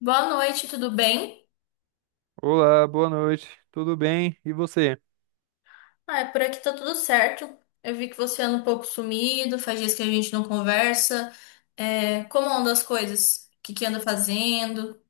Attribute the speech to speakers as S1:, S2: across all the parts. S1: Boa noite, tudo bem?
S2: Olá, boa noite. Tudo bem? E você?
S1: Por aqui tá tudo certo. Eu vi que você anda um pouco sumido, faz dias que a gente não conversa. Como andam as coisas? O que que anda fazendo?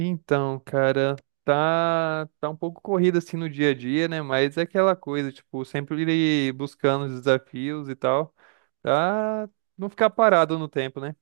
S2: Então, cara, tá um pouco corrido assim no dia a dia, né? Mas é aquela coisa, tipo, sempre ir buscando os desafios e tal, pra não ficar parado no tempo, né?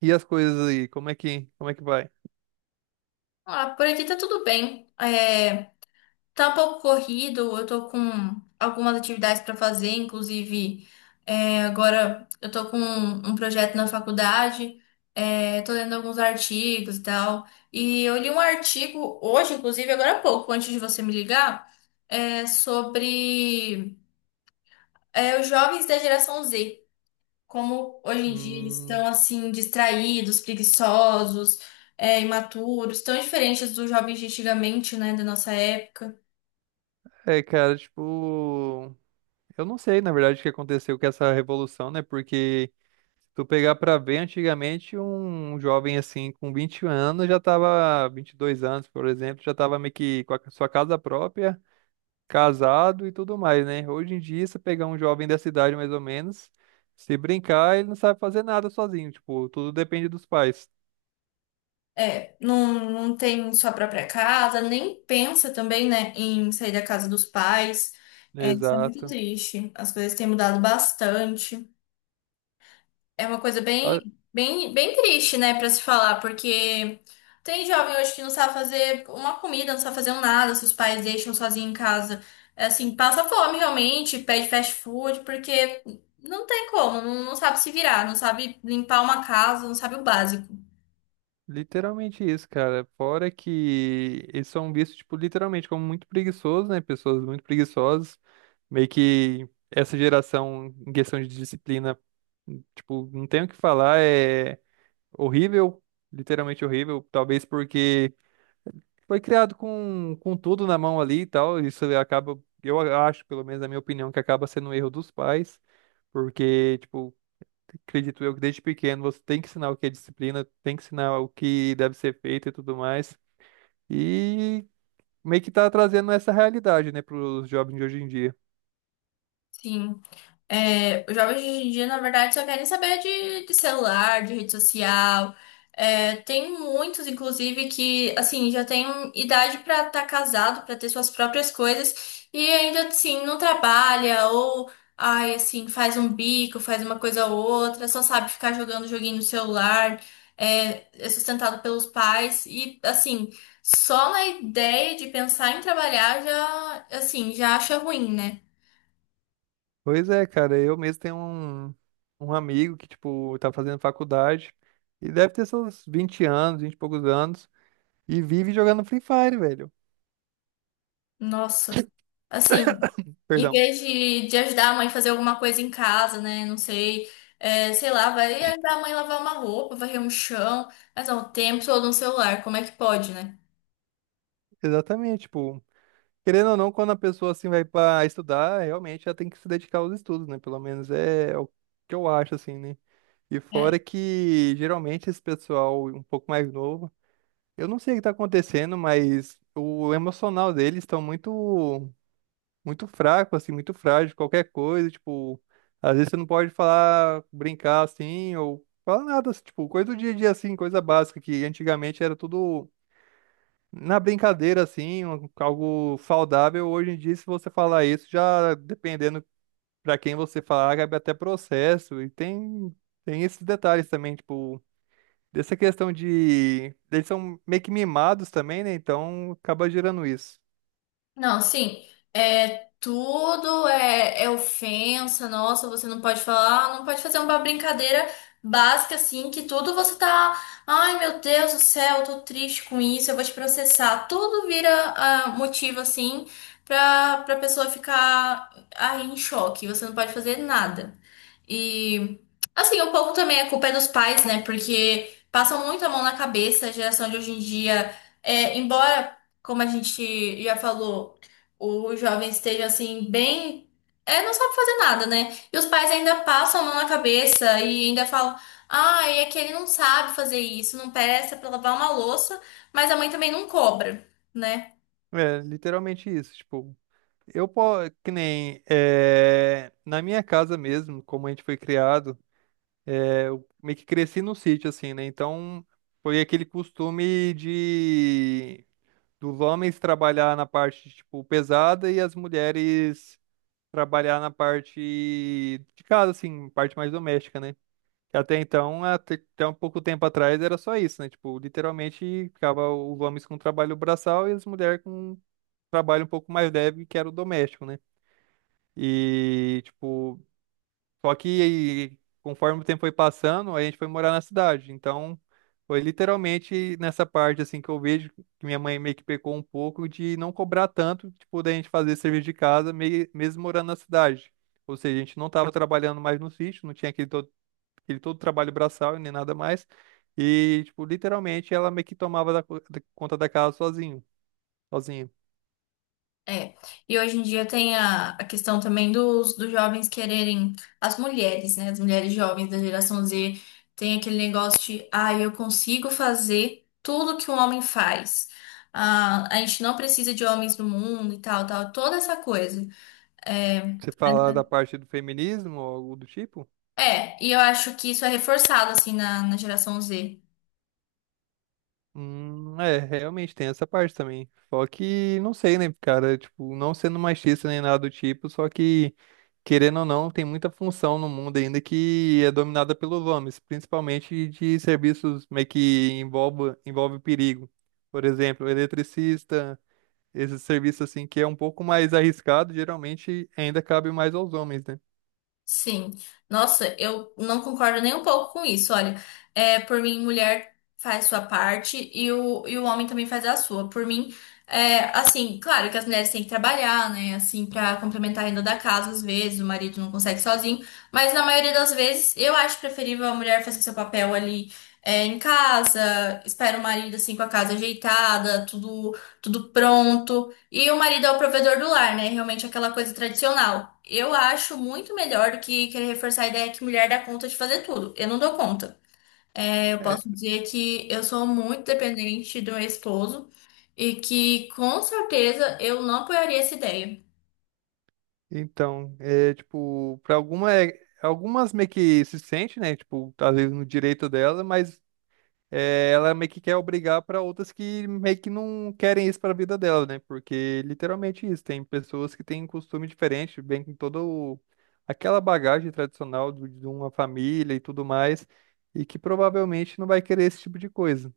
S2: E as coisas aí, como é que vai?
S1: Ah, por aqui tá tudo bem. Tá um pouco corrido, eu tô com algumas atividades para fazer, inclusive agora eu tô com um projeto na faculdade, tô lendo alguns artigos e tal. E eu li um artigo hoje, inclusive agora há pouco, antes de você me ligar, sobre os jovens da geração Z, como hoje em dia eles
S2: Hum,
S1: estão assim distraídos, preguiçosos, imaturos, tão diferentes dos jovens de antigamente, né, da nossa época.
S2: é, cara, tipo, eu não sei, na verdade, o que aconteceu com essa revolução, né? Porque se tu pegar pra ver, antigamente um jovem assim com 20 anos já tava, 22 anos, por exemplo, já tava meio que com a sua casa própria, casado e tudo mais, né? Hoje em dia, se pegar um jovem dessa idade mais ou menos, se brincar, ele não sabe fazer nada sozinho, tipo, tudo depende dos pais.
S1: É, não tem sua própria casa, nem pensa também, né, em sair da casa dos pais. É, isso é muito
S2: Exato.
S1: triste. As coisas têm mudado bastante. É uma coisa
S2: Ah,
S1: bem triste, né, pra se falar, porque tem jovem hoje que não sabe fazer uma comida, não sabe fazer um nada, se os pais deixam sozinho em casa. É, assim, passa fome realmente, pede fast food, porque não tem como, não sabe se virar, não sabe limpar uma casa, não sabe o básico.
S2: Literalmente isso, cara. Fora que eles são vistos, tipo, literalmente como muito preguiçosos, né? Pessoas muito preguiçosas. Meio que essa geração, em questão de disciplina, tipo, não tem o que falar, é horrível, literalmente horrível. Talvez porque foi criado com tudo na mão ali e tal. Isso acaba, eu acho, pelo menos na minha opinião, que acaba sendo um erro dos pais. Porque, tipo, acredito eu que desde pequeno você tem que ensinar o que é disciplina, tem que ensinar o que deve ser feito e tudo mais. E meio que tá trazendo essa realidade, né, pros jovens de hoje em dia.
S1: Sim. É, os jovens de hoje em dia, na verdade, só querem saber de celular, de rede social. É, tem muitos, inclusive, que, assim, já têm idade pra estar casado, pra ter suas próprias coisas, e ainda, assim, não trabalha, ou, ai, assim, faz um bico, faz uma coisa ou outra, só sabe ficar jogando joguinho no celular, é sustentado pelos pais, e, assim, só na ideia de pensar em trabalhar já, assim, já acha ruim, né?
S2: Pois é, cara, eu mesmo tenho um amigo que, tipo, tá fazendo faculdade e deve ter seus 20 anos, 20 e poucos anos, e vive jogando Free Fire, velho.
S1: Nossa. Assim, em
S2: Perdão.
S1: vez de ajudar a mãe a fazer alguma coisa em casa, né? Não sei, sei lá, vai ajudar a mãe a lavar uma roupa, varrer um chão, mas não, o tempo todo no celular, como é que pode, né?
S2: Exatamente, tipo, querendo ou não, quando a pessoa assim vai pra estudar, realmente ela tem que se dedicar aos estudos, né? Pelo menos é o que eu acho, assim, né? E fora que geralmente esse pessoal um pouco mais novo, eu não sei o que tá acontecendo, mas o emocional deles estão muito fraco assim, muito frágil, qualquer coisa, tipo, às vezes você não pode falar, brincar assim ou falar nada, assim, tipo, coisa do dia a dia assim, coisa básica que antigamente era tudo na brincadeira assim, algo saudável. Hoje em dia, se você falar isso, já dependendo pra quem você falar, cabe até processo e tem esses detalhes também, tipo dessa questão de. Eles são meio que mimados também, né? Então acaba gerando isso.
S1: Não, sim, tudo é ofensa, nossa, você não pode falar, não pode fazer uma brincadeira básica assim, que tudo você tá, ai meu Deus do céu, eu tô triste com isso, eu vou te processar. Tudo vira ah, motivo assim pra pessoa ficar aí em choque, você não pode fazer nada. E assim, um pouco também a culpa é dos pais, né? Porque passam muito a mão na cabeça, a geração de hoje em dia, embora como a gente já falou, o jovem esteja assim, bem. É, não sabe fazer nada, né? E os pais ainda passam a mão na cabeça e ainda falam: ah, é que ele não sabe fazer isso, não presta pra lavar uma louça, mas a mãe também não cobra, né?
S2: É, literalmente isso. Tipo, eu, po- que nem. Na minha casa mesmo, como a gente foi criado, eu meio que cresci no sítio, assim, né? Então foi aquele costume de. Dos homens trabalhar na parte, tipo, pesada e as mulheres trabalhar na parte de casa, assim, parte mais doméstica, né? Até então, até um pouco tempo atrás era só isso, né? Tipo, literalmente ficava os homens com trabalho braçal e as mulheres com trabalho um pouco mais leve, que era o doméstico, né? E, tipo, só que conforme o tempo foi passando, a gente foi morar na cidade. Então, foi literalmente nessa parte, assim, que eu vejo que minha mãe meio que pecou um pouco de não cobrar tanto, tipo, da gente fazer serviço de casa, meio, mesmo morando na cidade. Ou seja, a gente não estava trabalhando mais no sítio, não tinha aquele todo ele todo trabalho braçal e nem nada mais. E, tipo, literalmente ela meio que tomava da conta da casa sozinho, sozinha.
S1: É, e hoje em dia tem a questão também dos jovens quererem, as mulheres, né? As mulheres jovens da geração Z tem aquele negócio de, ah, eu consigo fazer tudo que um homem faz. Ah, a gente não precisa de homens no mundo e tal, tal, toda essa coisa. É,
S2: Você fala da parte do feminismo ou algo do tipo?
S1: e eu acho que isso é reforçado, assim, na geração Z.
S2: É, realmente tem essa parte também. Só que, não sei, né, cara, tipo, não sendo machista nem nada do tipo, só que, querendo ou não, tem muita função no mundo ainda que é dominada pelos homens, principalmente de serviços meio que envolve perigo. Por exemplo, eletricista, esse serviço assim que é um pouco mais arriscado, geralmente ainda cabe mais aos homens, né?
S1: Sim, nossa, eu não concordo nem um pouco com isso. Olha, por mim, mulher faz sua parte e o homem também faz a sua. Por mim, assim, claro que as mulheres têm que trabalhar, né? Assim, pra complementar a renda da casa, às vezes, o marido não consegue sozinho, mas na maioria das vezes eu acho preferível a mulher fazer seu papel ali, em casa, espera o marido, assim, com a casa ajeitada, tudo, tudo pronto. E o marido é o provedor do lar, né? Realmente aquela coisa tradicional. Eu acho muito melhor do que querer reforçar a ideia que mulher dá conta de fazer tudo. Eu não dou conta. É, eu
S2: É,
S1: posso dizer que eu sou muito dependente do meu esposo e que com certeza eu não apoiaria essa ideia.
S2: então, é tipo, algumas meio que se sente, né? Tipo, às vezes no direito dela, mas é, ela meio que quer obrigar para outras que meio que não querem isso para a vida dela, né? Porque literalmente isso, tem pessoas que têm um costume diferente, bem com aquela bagagem tradicional de uma família e tudo mais, e que provavelmente não vai querer esse tipo de coisa.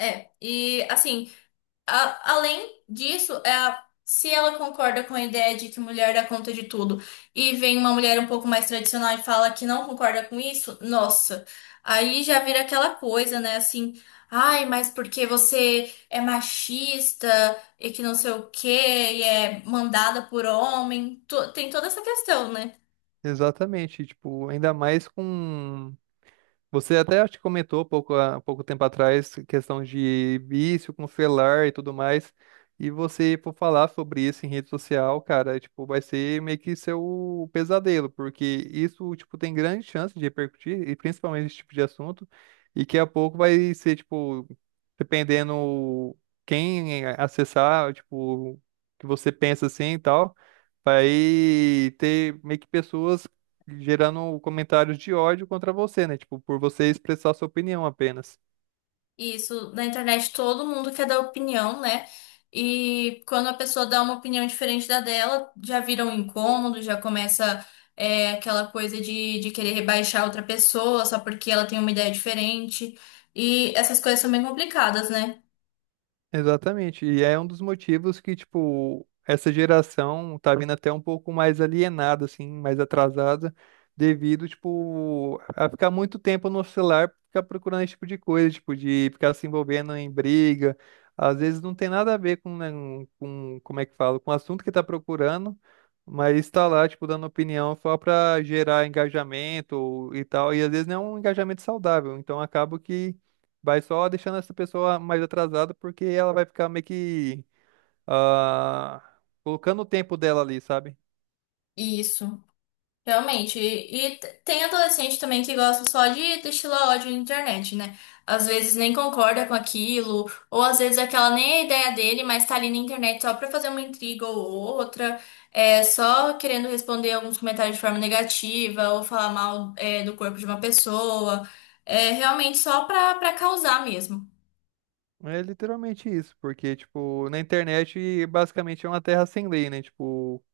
S1: É, e assim. Além disso, se ela concorda com a ideia de que mulher dá conta de tudo e vem uma mulher um pouco mais tradicional e fala que não concorda com isso, nossa, aí já vira aquela coisa, né? Assim, ai, mas porque você é machista e que não sei o quê, e é mandada por homem, tem toda essa questão, né?
S2: Exatamente, tipo, ainda mais com. Você até acho que comentou pouco, há pouco tempo atrás, questão de vício com celular e tudo mais. E você for falar sobre isso em rede social, cara, tipo, vai ser meio que seu pesadelo, porque isso, tipo, tem grande chance de repercutir, e principalmente esse tipo de assunto, e que a pouco vai ser, tipo, dependendo quem acessar, tipo, que você pensa assim e tal. Vai ter meio que pessoas gerando comentários de ódio contra você, né? Tipo, por você expressar sua opinião apenas.
S1: Isso, na internet todo mundo quer dar opinião, né? E quando a pessoa dá uma opinião diferente da dela, já vira um incômodo, já começa aquela coisa de querer rebaixar outra pessoa só porque ela tem uma ideia diferente. E essas coisas são bem complicadas, né?
S2: Exatamente. E é um dos motivos que, tipo, essa geração tá vindo até um pouco mais alienada, assim, mais atrasada, devido, tipo, a ficar muito tempo no celular, ficar procurando esse tipo de coisa, tipo, de ficar se envolvendo em briga. Às vezes não tem nada a ver com, né, com como é que fala, com o assunto que tá procurando, mas está lá, tipo, dando opinião só pra gerar engajamento e tal. E às vezes não é um engajamento saudável. Então acaba que vai só deixando essa pessoa mais atrasada, porque ela vai ficar meio que ah, colocando o tempo dela ali, sabe?
S1: Isso. Realmente, tem adolescente também que gosta só de destilar ódio na internet, né? Às vezes nem concorda com aquilo, ou às vezes aquela nem é a ideia dele, mas tá ali na internet só pra fazer uma intriga ou outra, só querendo responder alguns comentários de forma negativa, ou falar mal, do corpo de uma pessoa, é realmente só pra causar mesmo.
S2: É literalmente isso, porque, tipo, na internet basicamente é uma terra sem lei, né? Tipo,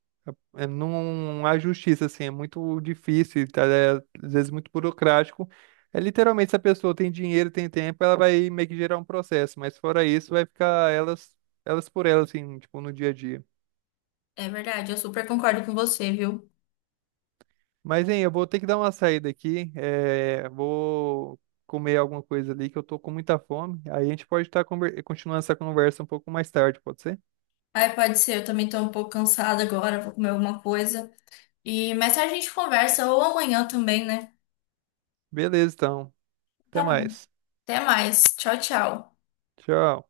S2: é, não há justiça, assim, é muito difícil, tá? É, às vezes muito burocrático. É literalmente se a pessoa tem dinheiro, tem tempo, ela vai meio que gerar um processo, mas fora isso, vai ficar elas, elas por elas, assim, tipo, no dia a dia.
S1: É verdade, eu super concordo com você, viu?
S2: Mas, hein, eu vou ter que dar uma saída aqui. Vou comer alguma coisa ali que eu tô com muita fome. Aí a gente pode estar continuando essa conversa um pouco mais tarde, pode ser?
S1: Ai, pode ser, eu também tô um pouco cansada agora, vou comer alguma coisa. E mais tarde a gente conversa, ou amanhã também, né?
S2: Beleza, então. Até
S1: Tá bom.
S2: mais.
S1: Até mais. Tchau, tchau.
S2: Tchau.